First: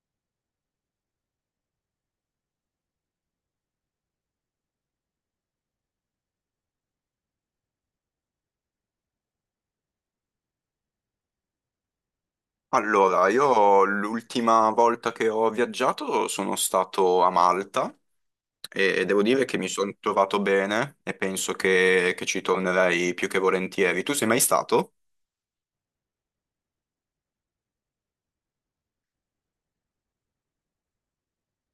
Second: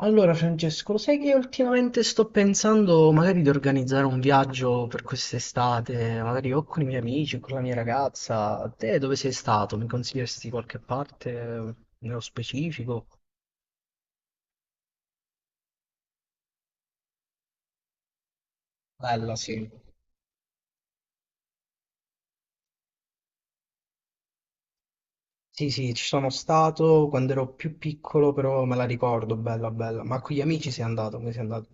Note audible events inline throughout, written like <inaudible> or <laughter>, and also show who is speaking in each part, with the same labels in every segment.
Speaker 1: Allora, Francesco, lo sai che ultimamente sto pensando magari di organizzare un viaggio per quest'estate, magari o con i miei amici o con la mia ragazza. Te dove sei stato? Mi consiglieresti qualche parte nello specifico?
Speaker 2: Allora, io l'ultima volta che ho viaggiato sono stato a Malta e devo
Speaker 1: Bella,
Speaker 2: dire che
Speaker 1: sì.
Speaker 2: mi sono trovato bene e penso che ci tornerei più che volentieri. Tu sei mai stato?
Speaker 1: Sì, sì, ci sono stato quando ero più piccolo, però me la ricordo, bella, bella. Ma con gli amici sei andato, come sei andato?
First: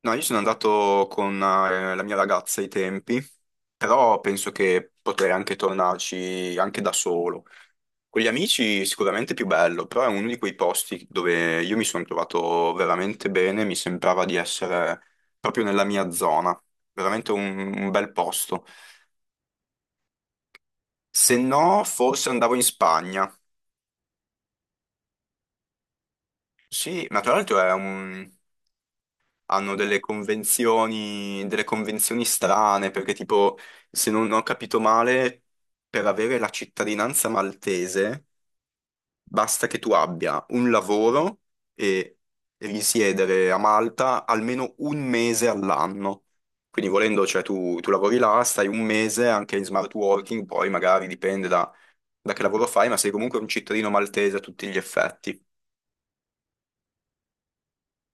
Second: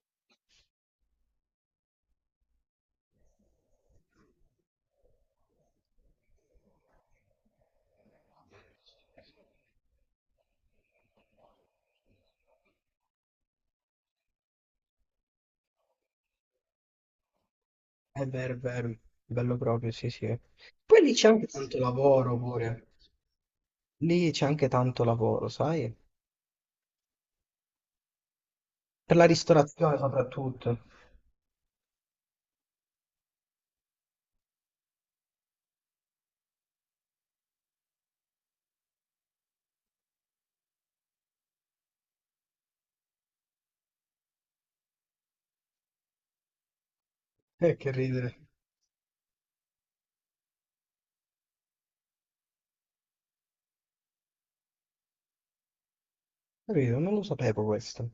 Speaker 2: No, io sono andato con la mia ragazza ai tempi, però penso che potrei anche tornarci anche da solo. Con gli amici sicuramente più bello, però è uno di quei posti dove io mi sono trovato veramente bene, mi sembrava di essere proprio nella mia zona, veramente un bel
Speaker 1: È
Speaker 2: posto.
Speaker 1: vero, bello proprio, sì, sì. Poi lì c'è
Speaker 2: Se
Speaker 1: anche tanto
Speaker 2: no, forse
Speaker 1: lavoro
Speaker 2: andavo in
Speaker 1: pure.
Speaker 2: Spagna.
Speaker 1: Lì c'è anche tanto lavoro, sai?
Speaker 2: Sì, ma tra l'altro è
Speaker 1: Per la
Speaker 2: hanno
Speaker 1: ristorazione
Speaker 2: delle
Speaker 1: soprattutto.
Speaker 2: convenzioni, strane, perché tipo, se non ho capito male, per avere la cittadinanza maltese basta che tu abbia un lavoro e risiedere a Malta almeno un mese all'anno. Quindi volendo, cioè tu,
Speaker 1: Che
Speaker 2: tu lavori
Speaker 1: ridere.
Speaker 2: là, stai un mese anche in smart working, poi magari dipende da che lavoro fai, ma sei comunque un cittadino maltese a tutti gli effetti.
Speaker 1: Capito? Non lo sapevo questo.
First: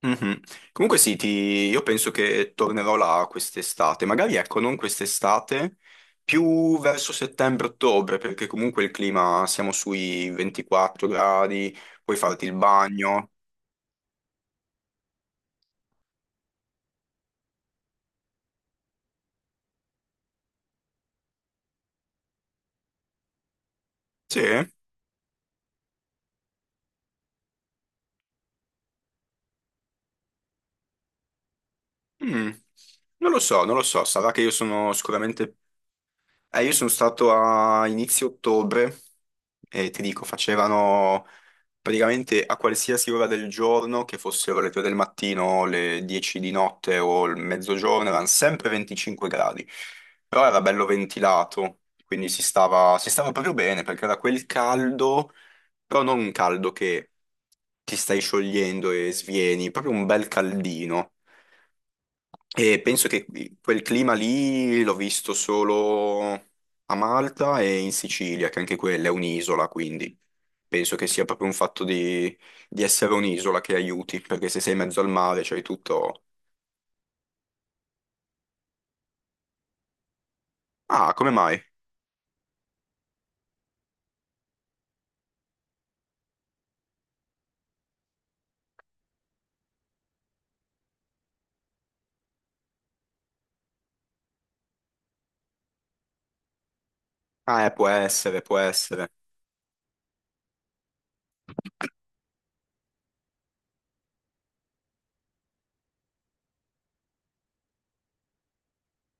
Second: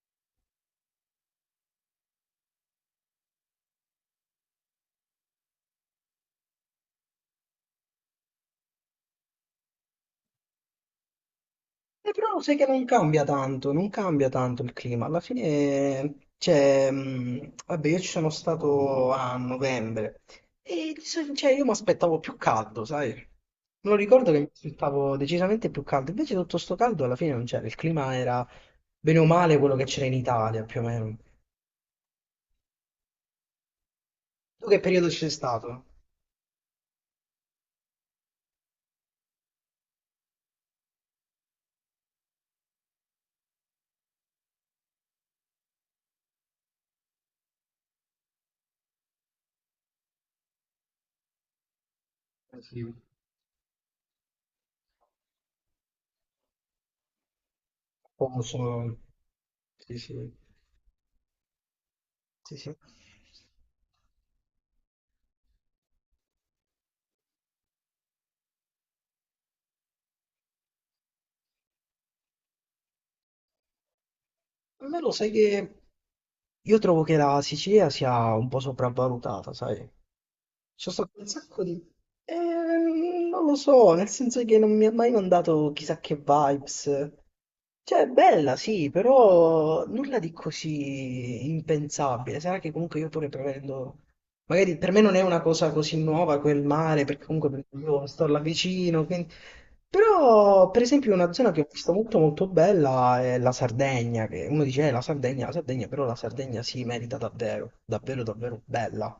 Speaker 2: Mhm. Comunque sì, io penso che tornerò là quest'estate, magari ecco, non quest'estate, più verso settembre-ottobre, perché comunque il clima siamo sui 24 gradi,
Speaker 1: E
Speaker 2: puoi
Speaker 1: però
Speaker 2: farti il
Speaker 1: sai che non cambia
Speaker 2: bagno.
Speaker 1: tanto, non cambia tanto il clima. Alla fine, cioè, vabbè, io ci sono stato a novembre e cioè, io mi aspettavo più caldo, sai? Me lo ricordo che
Speaker 2: Sì?
Speaker 1: mi aspettavo decisamente più caldo, invece tutto sto caldo alla fine non c'era, il clima era bene o male quello che c'era in Italia, più o meno.
Speaker 2: Mm. Non lo so, non lo so, sarà che io
Speaker 1: Tu che
Speaker 2: sono
Speaker 1: periodo ci sei
Speaker 2: sicuramente.
Speaker 1: stato?
Speaker 2: Io sono stato a inizio ottobre e ti dico, facevano praticamente a qualsiasi ora del giorno, che fossero le 3 del mattino, le 10 di notte o il mezzogiorno, erano sempre 25 gradi, però era bello ventilato, quindi si
Speaker 1: Eh sì.
Speaker 2: stava, si stava proprio bene perché era quel caldo, però non un caldo che ti stai
Speaker 1: Poco
Speaker 2: sciogliendo
Speaker 1: solo.
Speaker 2: e svieni, proprio
Speaker 1: Sì,
Speaker 2: un bel
Speaker 1: sì.
Speaker 2: caldino.
Speaker 1: Sì, sì.
Speaker 2: E penso che quel clima lì l'ho visto solo a Malta e in Sicilia, che anche quella è un'isola, quindi penso che sia proprio un fatto di essere un'isola che aiuti, perché se sei in mezzo
Speaker 1: Almeno
Speaker 2: al
Speaker 1: lo sai
Speaker 2: mare c'hai
Speaker 1: che
Speaker 2: tutto.
Speaker 1: io trovo che la Sicilia sia un po' sopravvalutata, sai? Ci sono
Speaker 2: Ah,
Speaker 1: un
Speaker 2: come mai?
Speaker 1: sacco di... non lo so, nel senso che non mi ha mai mandato chissà che vibes. Cioè, è bella, sì, però nulla di così impensabile. Sarà che comunque io pure prevendo... Magari per me non è una cosa così nuova quel mare, perché
Speaker 2: Ah,
Speaker 1: comunque
Speaker 2: può
Speaker 1: io sto là
Speaker 2: essere, può
Speaker 1: vicino,
Speaker 2: essere.
Speaker 1: quindi... Però, per esempio, una zona che ho visto molto molto bella è la Sardegna, che uno dice, la Sardegna, però la Sardegna si merita davvero, davvero, davvero bella.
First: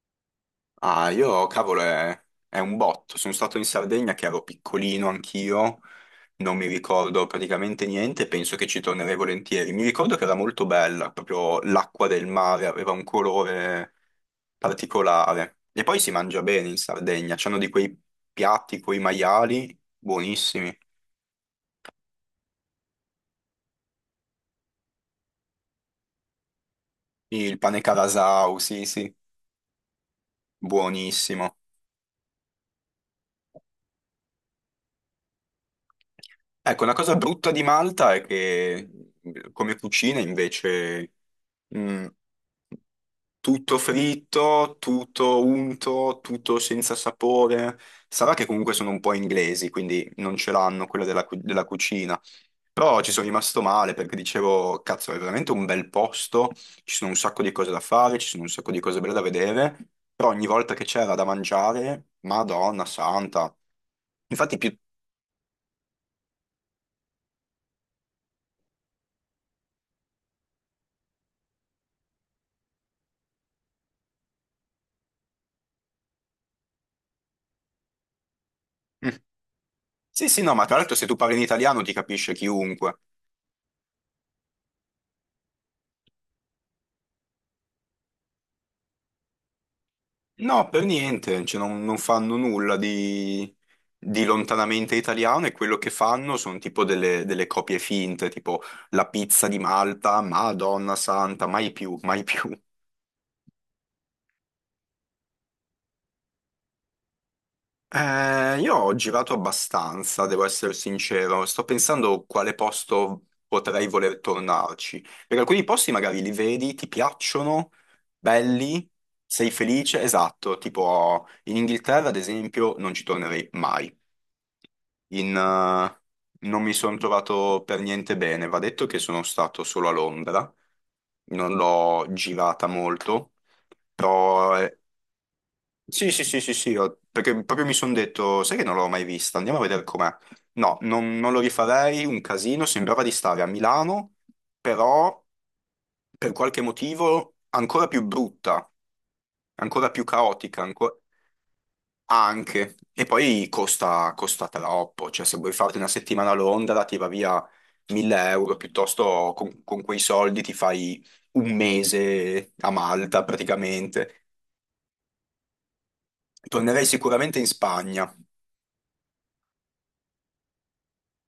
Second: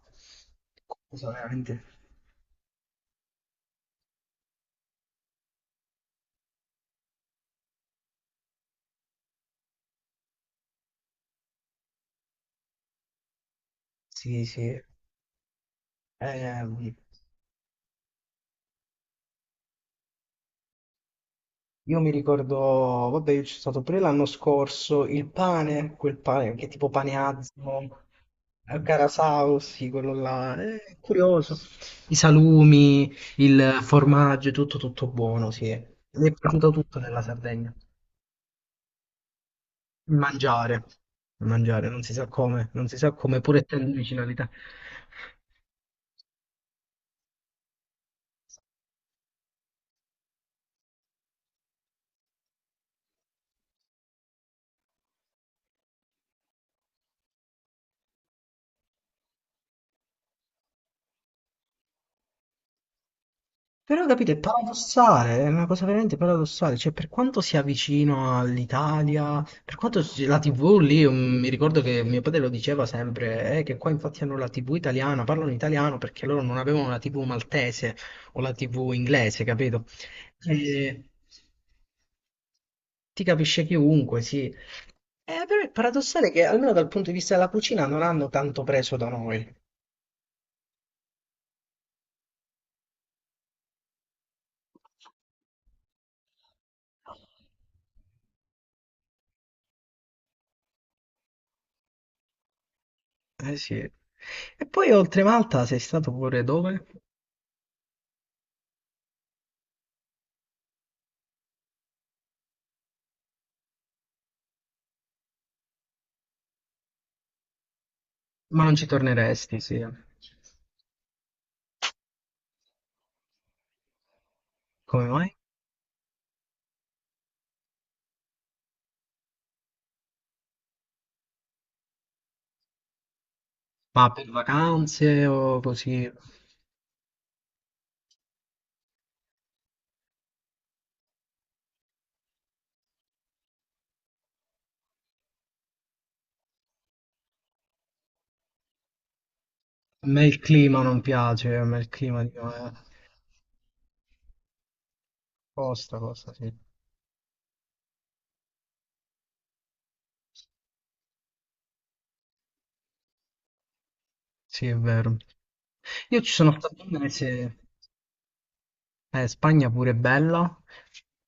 Speaker 2: Ah,
Speaker 1: Cosa
Speaker 2: io, cavolo,
Speaker 1: veramente...
Speaker 2: è un botto. Sono stato in Sardegna che ero piccolino anch'io, non mi ricordo praticamente niente, penso che ci tornerei volentieri. Mi ricordo che era molto bella, proprio l'acqua del mare aveva un colore
Speaker 1: Sì, sì.
Speaker 2: particolare. E poi si mangia bene
Speaker 1: Ehm,
Speaker 2: in Sardegna, c'hanno di quei piatti con i maiali buonissimi.
Speaker 1: Io mi ricordo, vabbè, io c'è stato pure l'anno scorso, il pane, quel pane, che è tipo pane
Speaker 2: Il pane
Speaker 1: Asmo,
Speaker 2: carasau, sì, sì,
Speaker 1: Carasau, sì, quello là, è curioso.
Speaker 2: buonissimo.
Speaker 1: I salumi, il formaggio, tutto, tutto buono, sì. Mi è piaciuto
Speaker 2: Ecco, una
Speaker 1: tutto
Speaker 2: cosa
Speaker 1: nella
Speaker 2: brutta di
Speaker 1: Sardegna.
Speaker 2: Malta è che come
Speaker 1: Il
Speaker 2: cucina
Speaker 1: mangiare,
Speaker 2: invece.
Speaker 1: il mangiare, non
Speaker 2: Mm.
Speaker 1: si sa come, non si sa come, pure
Speaker 2: Tutto
Speaker 1: essendo vicino all'Italia.
Speaker 2: fritto, tutto unto, tutto senza sapore. Sarà che comunque sono un po' inglesi, quindi non ce l'hanno quella della cucina. Però ci sono rimasto male perché dicevo, cazzo, è veramente un bel posto, ci sono un sacco di cose da fare, ci sono un sacco di cose belle da vedere, però ogni volta che c'era da mangiare, Madonna santa.
Speaker 1: Però capite, è
Speaker 2: Infatti più.
Speaker 1: paradossale, è una cosa veramente paradossale, cioè per quanto sia vicino all'Italia, per quanto la TV lì, mi ricordo che mio padre lo diceva sempre, che qua infatti hanno la TV italiana, parlano italiano perché loro non avevano la TV maltese o la TV
Speaker 2: Mm.
Speaker 1: inglese, capito?
Speaker 2: Sì, sì, no, ma tra l'altro
Speaker 1: E
Speaker 2: se tu parli in italiano ti capisce chiunque.
Speaker 1: ti capisce chiunque, sì. Però è paradossale che almeno dal punto di vista della cucina non hanno tanto preso da noi.
Speaker 2: No, per niente, cioè, non fanno nulla di lontanamente italiano e quello che fanno sono tipo delle copie finte, tipo la pizza di Malta, Madonna santa, mai più, mai più.
Speaker 1: Eh sì. E poi oltre Malta sei stato pure dove?
Speaker 2: Io ho girato abbastanza, devo essere sincero, sto pensando quale posto potrei voler tornarci, perché alcuni posti magari li vedi, ti piacciono,
Speaker 1: Ma non ci
Speaker 2: belli, sei
Speaker 1: torneresti, sì.
Speaker 2: felice, esatto, tipo in Inghilterra ad esempio non ci tornerei mai.
Speaker 1: Come
Speaker 2: in,
Speaker 1: mai?
Speaker 2: eh, non mi sono trovato per niente bene. Va detto che sono stato solo a Londra, non l'ho girata molto,
Speaker 1: Ma per
Speaker 2: però
Speaker 1: vacanze o così?
Speaker 2: sì,
Speaker 1: A
Speaker 2: sì, sì, sì, sì, perché proprio mi sono detto, sai che non l'ho mai vista, andiamo a vedere com'è. No, non lo rifarei, un casino, sembrava di stare a Milano, però per qualche motivo ancora più brutta, ancora più
Speaker 1: me il
Speaker 2: caotica,
Speaker 1: clima
Speaker 2: ancora.
Speaker 1: non piace, a me il clima di...
Speaker 2: Anche. E poi costa, costa troppo, cioè se vuoi farti una
Speaker 1: Costa,
Speaker 2: settimana a
Speaker 1: costa, sì.
Speaker 2: Londra ti va via 1000 euro, piuttosto con quei soldi ti fai un mese a Malta praticamente.
Speaker 1: Sì, è vero. Io ci sono stato
Speaker 2: Tornerei
Speaker 1: un
Speaker 2: sicuramente in
Speaker 1: mese.
Speaker 2: Spagna.
Speaker 1: Spagna pure è bella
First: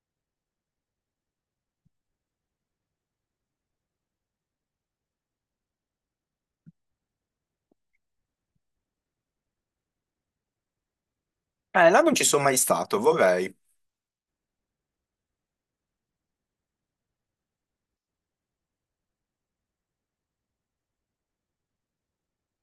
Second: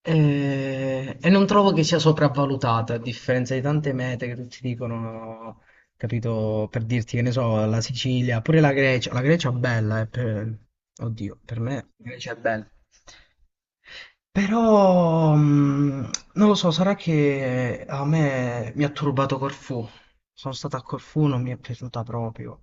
Speaker 1: e non trovo che sia sopravvalutata, a differenza di tante mete che tutti dicono, capito, per dirti che ne so, la Sicilia, pure la Grecia è bella, oddio, per me la
Speaker 2: Là non ci
Speaker 1: Grecia è
Speaker 2: sono mai
Speaker 1: bella.
Speaker 2: stato, vorrei.
Speaker 1: Però non lo so, sarà che a me mi ha turbato Corfù. Sono stato a Corfù, non mi è piaciuta proprio.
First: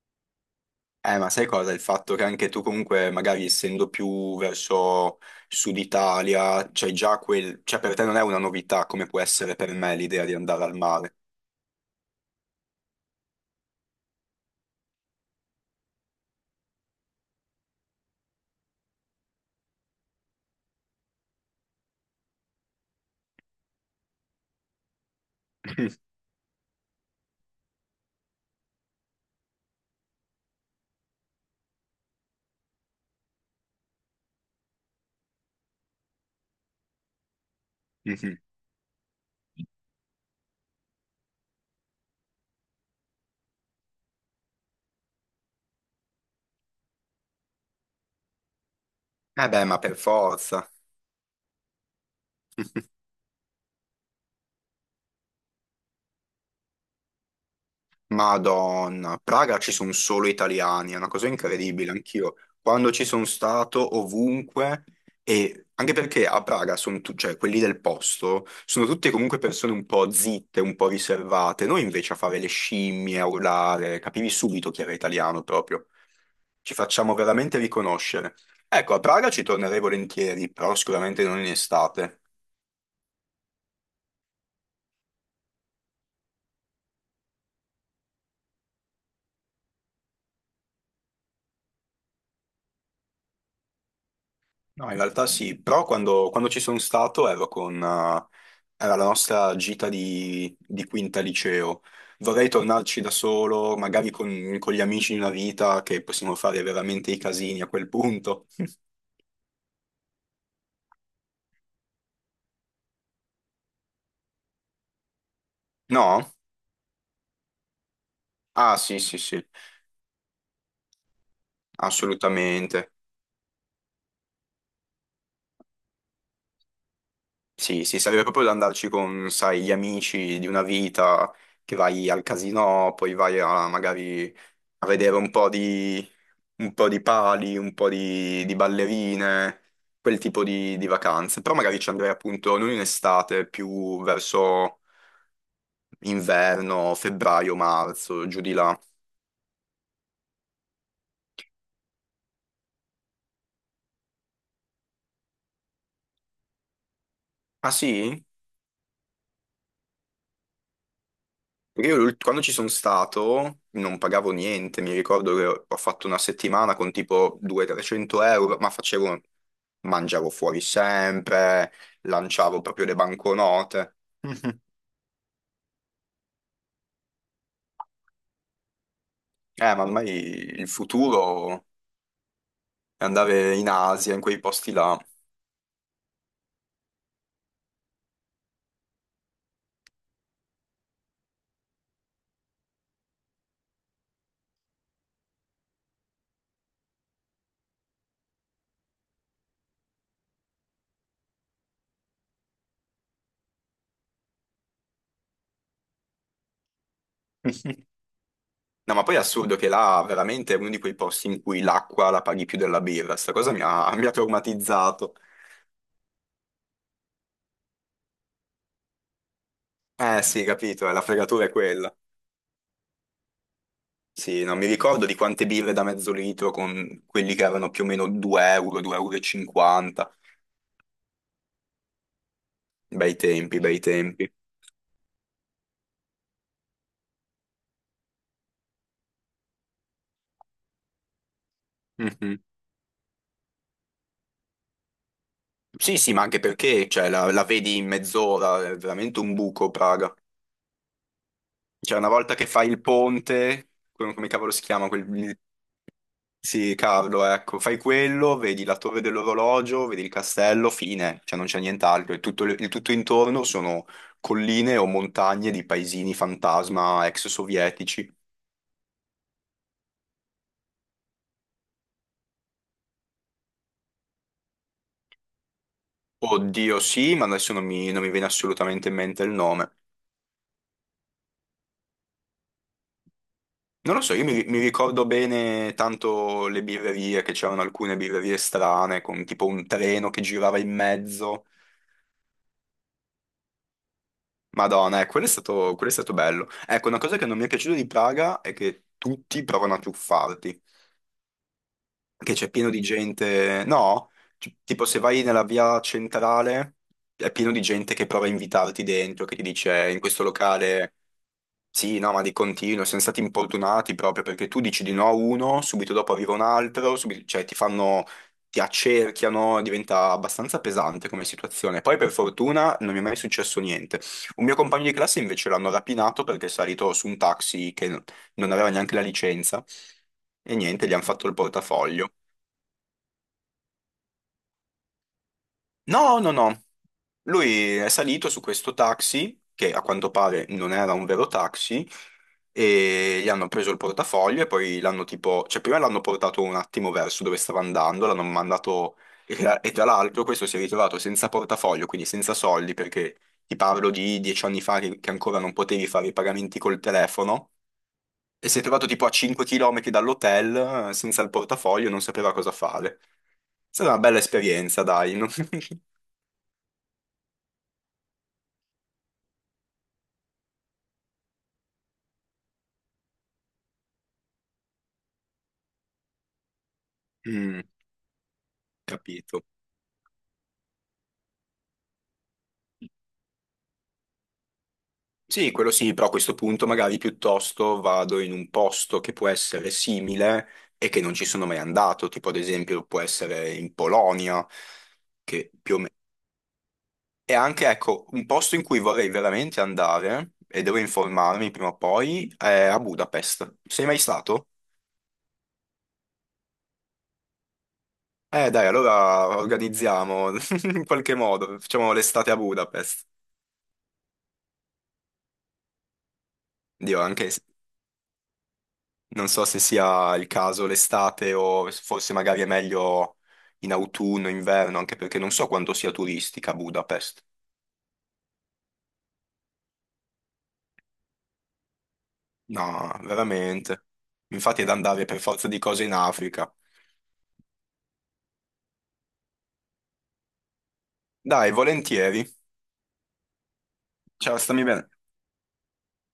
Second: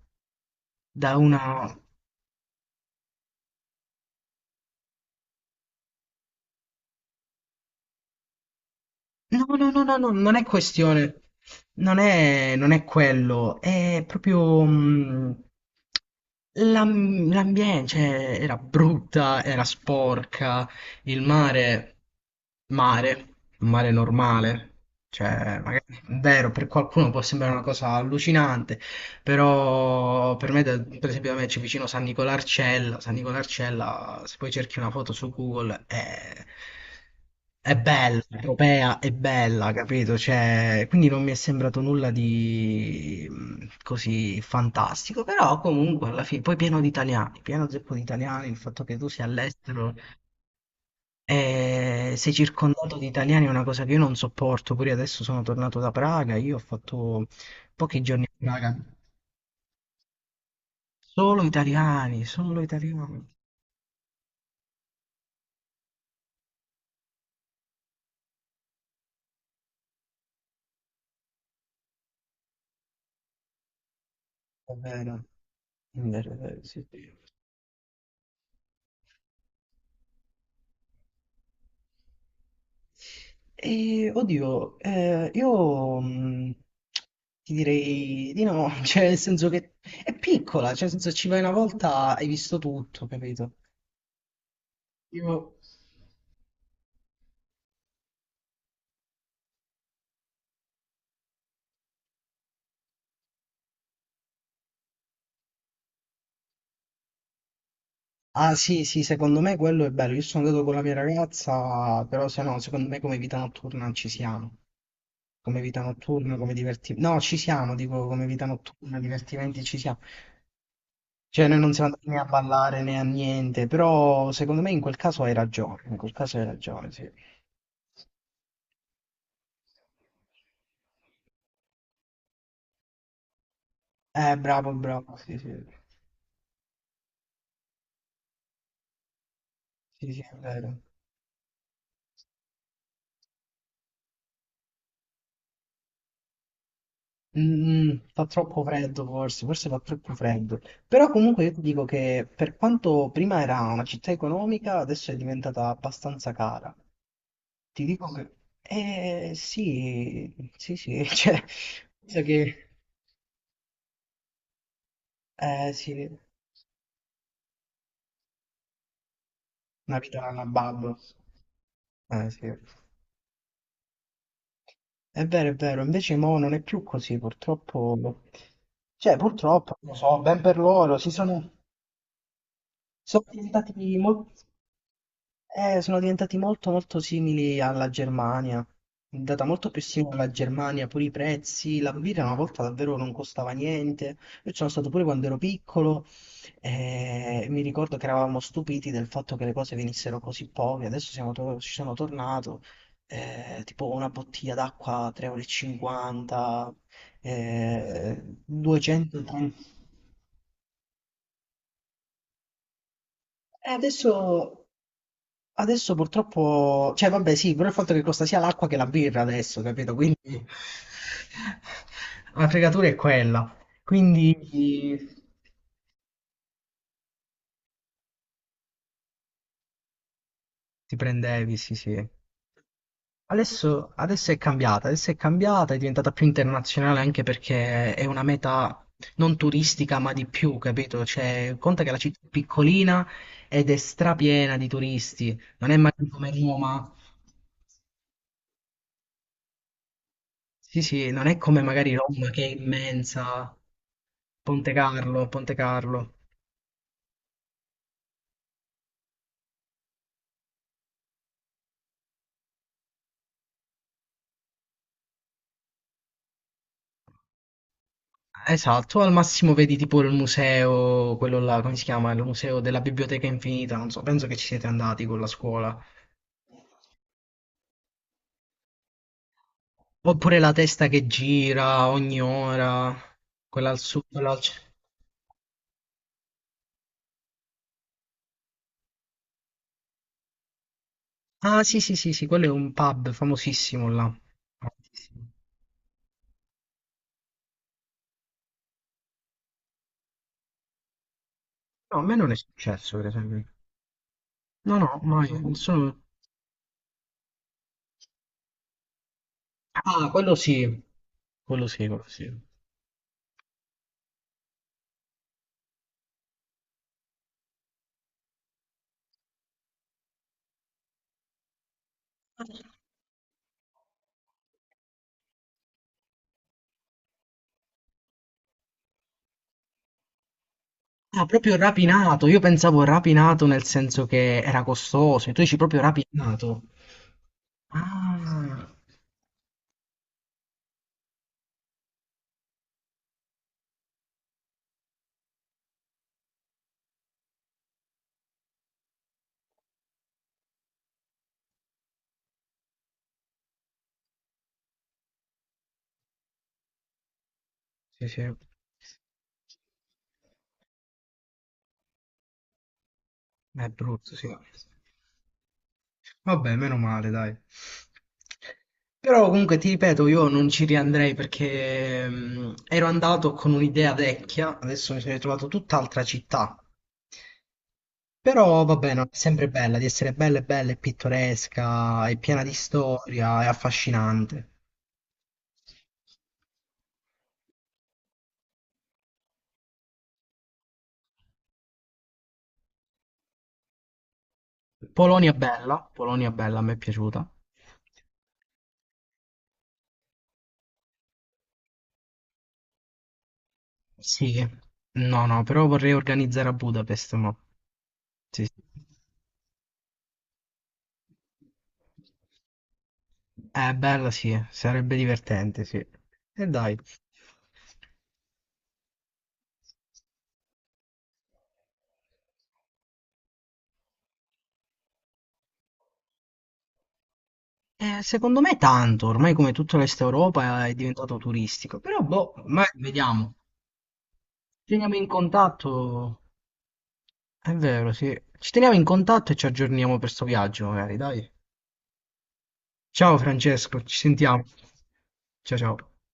Speaker 1: Da
Speaker 2: Ma sai
Speaker 1: una...
Speaker 2: cosa? Il fatto che anche tu comunque, magari essendo più verso Sud Italia, c'hai già quel. Cioè per te non è una novità come può
Speaker 1: No,
Speaker 2: essere
Speaker 1: no,
Speaker 2: per
Speaker 1: no, no,
Speaker 2: me
Speaker 1: no,
Speaker 2: l'idea di
Speaker 1: non è
Speaker 2: andare al mare.
Speaker 1: questione, non è quello, è proprio l'ambiente, cioè, era brutta, era sporca, il mare, mare, un mare normale, cioè, magari, è
Speaker 2: <laughs>
Speaker 1: vero, per qualcuno può sembrare una cosa allucinante, però per me, per esempio, da me c'è vicino San Nicolarcella. San Nicolarcella, se poi cerchi una foto su Google, è bella, è europea, è bella, capito? Cioè, quindi non mi è sembrato nulla di così fantastico, però comunque alla fine, poi pieno di italiani, pieno zeppo di italiani, il fatto che tu sia
Speaker 2: Eh beh, ma
Speaker 1: all'estero
Speaker 2: per forza.
Speaker 1: e sei
Speaker 2: <laughs>
Speaker 1: circondato di italiani è una cosa che io non sopporto, pure adesso sono tornato da Praga, io ho fatto pochi giorni a Praga.
Speaker 2: Madonna, a Praga ci sono solo italiani, è una cosa
Speaker 1: Solo
Speaker 2: incredibile,
Speaker 1: italiani,
Speaker 2: anch'io.
Speaker 1: solo
Speaker 2: Quando ci
Speaker 1: italiani.
Speaker 2: sono stato, ovunque, e anche perché a Praga sono cioè quelli del posto, sono tutte comunque persone un po' zitte, un po' riservate. Noi invece a fare le scimmie, a urlare, capivi subito
Speaker 1: È
Speaker 2: chi era
Speaker 1: vero,
Speaker 2: italiano proprio.
Speaker 1: è vero, è vero,
Speaker 2: Ci
Speaker 1: sì.
Speaker 2: facciamo
Speaker 1: Sì.
Speaker 2: veramente riconoscere. Ecco, a Praga ci tornerei volentieri, però sicuramente non in estate.
Speaker 1: Oddio, io ti direi di no, <laughs> cioè nel senso che è piccola, cioè nel senso ci vai una volta, hai visto tutto, capito?
Speaker 2: No, in realtà
Speaker 1: Io...
Speaker 2: sì, però quando ci sono stato ero con. Era la nostra gita di quinta liceo. Vorrei tornarci da solo, magari con gli amici di una vita, che possiamo fare veramente i casini a quel punto.
Speaker 1: Ah sì,
Speaker 2: <laughs>
Speaker 1: sì, secondo me quello è bello, io sono andato con la mia ragazza, però se no, secondo me come vita notturna ci siamo, come vita
Speaker 2: No?
Speaker 1: notturna, come divertimenti, no, ci siamo, dico come vita
Speaker 2: Ah,
Speaker 1: notturna,
Speaker 2: sì, sì, sì,
Speaker 1: divertimenti ci siamo. Cioè, noi non siamo andati né a ballare
Speaker 2: assolutamente.
Speaker 1: né a niente, però secondo me in quel caso hai ragione, in quel caso hai ragione, sì.
Speaker 2: Sì, sì, sarebbe proprio da andarci con, sai, gli amici di una vita, che vai al casino, poi vai a, magari
Speaker 1: Bravo,
Speaker 2: a
Speaker 1: bravo,
Speaker 2: vedere un
Speaker 1: sì,
Speaker 2: po'
Speaker 1: sì,
Speaker 2: di, un po' di pali, un po' di ballerine,
Speaker 1: sì,
Speaker 2: quel
Speaker 1: sì, è
Speaker 2: tipo di,
Speaker 1: vero.
Speaker 2: di vacanze. Però magari ci andrei appunto non in estate, più verso inverno, febbraio,
Speaker 1: Mm, mm, fa
Speaker 2: marzo, giù di
Speaker 1: troppo
Speaker 2: là.
Speaker 1: freddo forse, forse fa troppo freddo. Però comunque io ti dico che per quanto prima era una città economica, adesso è diventata abbastanza cara.
Speaker 2: Ah
Speaker 1: Ti dico
Speaker 2: sì?
Speaker 1: che... Eh sì, sì, sì, <laughs> cioè,
Speaker 2: Perché io
Speaker 1: penso
Speaker 2: quando ci
Speaker 1: che...
Speaker 2: sono stato non pagavo niente, mi ricordo che
Speaker 1: Eh
Speaker 2: ho
Speaker 1: sì,
Speaker 2: fatto una settimana con tipo 200-300 euro, ma facevo,
Speaker 1: una vita
Speaker 2: mangiavo
Speaker 1: alla
Speaker 2: fuori
Speaker 1: babbo.
Speaker 2: sempre,
Speaker 1: Eh sì.
Speaker 2: lanciavo proprio le banconote. <laughs> Mhm.
Speaker 1: È vero, invece mo non è più così, purtroppo. Cioè, purtroppo,
Speaker 2: Ma
Speaker 1: non lo
Speaker 2: ormai
Speaker 1: so, ben per
Speaker 2: il
Speaker 1: loro,
Speaker 2: futuro è
Speaker 1: sono
Speaker 2: andare in
Speaker 1: diventati
Speaker 2: Asia, in
Speaker 1: molto
Speaker 2: quei posti là.
Speaker 1: sono diventati molto molto simili alla Germania, è andata molto più simile alla Germania, pure i prezzi, la birra una volta davvero non costava niente, io ci sono stato pure quando ero piccolo e mi ricordo che eravamo stupiti del fatto che le cose venissero così poche, adesso ci sono tornato, tipo una bottiglia d'acqua 3,50 euro, e
Speaker 2: <laughs>
Speaker 1: cinquanta,
Speaker 2: No, ma poi è
Speaker 1: 230...
Speaker 2: assurdo che là veramente è uno di quei posti in cui l'acqua la paghi più della birra. Sta cosa mi
Speaker 1: E
Speaker 2: ha, <laughs> mi ha
Speaker 1: adesso
Speaker 2: traumatizzato.
Speaker 1: Adesso purtroppo, cioè vabbè sì, però il fatto che costa sia l'acqua che la birra adesso, capito? Quindi
Speaker 2: Eh sì, capito, la fregatura è quella.
Speaker 1: <laughs> la fregatura è quella.
Speaker 2: Sì, non mi
Speaker 1: Quindi
Speaker 2: ricordo di quante birre da mezzo litro con quelli che erano più o meno 2 euro, 2,50 euro. E cinquanta.
Speaker 1: ti prendevi, sì sì.
Speaker 2: Bei tempi, bei
Speaker 1: Adesso,
Speaker 2: tempi.
Speaker 1: adesso è cambiata, adesso è cambiata, è diventata più internazionale anche perché è una meta non turistica ma di più, capito? Cioè, conta che la città è
Speaker 2: Mhm.
Speaker 1: piccolina ed è strapiena di turisti, non è mai
Speaker 2: Sì, sì, ma
Speaker 1: come
Speaker 2: anche perché
Speaker 1: Roma.
Speaker 2: cioè, la vedi in mezz'ora, è veramente un buco Praga.
Speaker 1: Sì, sì, non è come magari
Speaker 2: Cioè, una
Speaker 1: Roma
Speaker 2: volta
Speaker 1: che
Speaker 2: che
Speaker 1: è
Speaker 2: fai il
Speaker 1: immensa.
Speaker 2: ponte, come cavolo si
Speaker 1: Ponte
Speaker 2: chiama quel.
Speaker 1: Carlo, Ponte Carlo.
Speaker 2: Sì, Carlo, ecco, fai quello, vedi la torre dell'orologio, vedi il castello, fine, cioè non c'è nient'altro. Il tutto intorno sono colline o montagne di paesini fantasma ex sovietici.
Speaker 1: Esatto, al massimo vedi tipo il museo, quello là, come si chiama? Il museo della Biblioteca Infinita, non so, penso che ci siete andati con la scuola.
Speaker 2: Oddio, sì, ma adesso non mi viene assolutamente in mente il nome.
Speaker 1: Oppure la testa che gira ogni ora, quella al
Speaker 2: Non lo
Speaker 1: sud,
Speaker 2: so, io
Speaker 1: quella al
Speaker 2: mi
Speaker 1: centro.
Speaker 2: ricordo bene tanto le birrerie, che c'erano alcune birrerie strane, con tipo un treno che girava in mezzo.
Speaker 1: Ah, sì, sì, sì, sì, quello è un pub famosissimo là.
Speaker 2: Madonna,
Speaker 1: Famosissimo.
Speaker 2: quello è stato bello. Ecco, una cosa che non mi è piaciuta di Praga è che tutti provano a truffarti.
Speaker 1: No, a me non
Speaker 2: Che
Speaker 1: è
Speaker 2: c'è pieno di
Speaker 1: successo, per esempio.
Speaker 2: gente. No,
Speaker 1: No,
Speaker 2: tipo
Speaker 1: no,
Speaker 2: se vai
Speaker 1: mai.
Speaker 2: nella via
Speaker 1: Sono...
Speaker 2: centrale è pieno di gente che prova a invitarti dentro, che ti dice in
Speaker 1: Ah,
Speaker 2: questo
Speaker 1: quello sì,
Speaker 2: locale".
Speaker 1: quello sì,
Speaker 2: Sì,
Speaker 1: quello
Speaker 2: no, ma di
Speaker 1: sì.
Speaker 2: continuo, siamo stati importunati proprio perché tu dici di no a uno, subito dopo arriva un altro, cioè ti fanno, ti accerchiano, diventa abbastanza pesante come situazione. Poi per fortuna non mi è mai successo niente. Un mio compagno di classe invece l'hanno rapinato perché è salito su un taxi che non aveva neanche la licenza. E niente, gli hanno
Speaker 1: Ah,
Speaker 2: fatto il
Speaker 1: proprio
Speaker 2: portafoglio.
Speaker 1: rapinato. Io pensavo rapinato nel senso che era costoso. Tu dici proprio
Speaker 2: No, no,
Speaker 1: rapinato.
Speaker 2: no. Lui è salito su
Speaker 1: Ah,
Speaker 2: questo taxi, che a quanto pare non era un vero taxi, e gli hanno preso il portafoglio e poi l'hanno tipo, cioè prima l'hanno portato un attimo verso dove stava andando, l'hanno mandato, e tra l'altro questo si è ritrovato senza portafoglio, quindi senza soldi, perché ti parlo di 10 anni fa che ancora non potevi fare i pagamenti col telefono,
Speaker 1: sì, sì. È
Speaker 2: e si è trovato tipo a 5 km dall'hotel senza il portafoglio, non sapeva cosa fare. È stata una
Speaker 1: brutto,
Speaker 2: bella
Speaker 1: sì.
Speaker 2: esperienza, dai. No? <laughs>
Speaker 1: Vabbè, meno male, dai. Però comunque ti ripeto, io non ci riandrei perché ero andato con un'idea vecchia, adesso mi sono ritrovato tutt'altra città.
Speaker 2: Mm,
Speaker 1: Però va bene, è
Speaker 2: capito.
Speaker 1: sempre bella, di essere bella e bella e pittoresca, e piena di storia, è affascinante.
Speaker 2: Sì, quello sì, però a questo punto magari piuttosto vado in un posto che può essere simile e che non ci sono mai andato, tipo ad esempio può essere in Polonia, che più o meno.
Speaker 1: Polonia bella, a me è piaciuta.
Speaker 2: E anche, ecco, un posto in cui vorrei veramente andare, e devo informarmi prima o poi, è a Budapest. Sei mai
Speaker 1: Sì,
Speaker 2: stato?
Speaker 1: no, no, però vorrei organizzare a Budapest, ma... Sì, sì.
Speaker 2: Dai, allora organizziamo <laughs> in qualche modo, facciamo l'estate a Budapest.
Speaker 1: È bella, sì, sarebbe divertente, sì. E dai.
Speaker 2: Dio, anche. Non so se sia il caso l'estate o se forse magari è meglio in autunno, inverno, anche perché non so quanto sia turistica Budapest.
Speaker 1: Secondo me tanto, ormai come tutta l'Est Europa è diventato turistico, però boh, ma
Speaker 2: No,
Speaker 1: vediamo.
Speaker 2: veramente. Infatti è
Speaker 1: Ci
Speaker 2: da
Speaker 1: teniamo
Speaker 2: andare
Speaker 1: in
Speaker 2: per forza di cose in
Speaker 1: contatto,
Speaker 2: Africa.
Speaker 1: è vero, sì. Ci teniamo in contatto e ci aggiorniamo per sto viaggio, magari, dai.
Speaker 2: Dai, volentieri.
Speaker 1: Ciao Francesco, ci
Speaker 2: Ciao,
Speaker 1: sentiamo.
Speaker 2: stammi bene.
Speaker 1: Ciao ciao.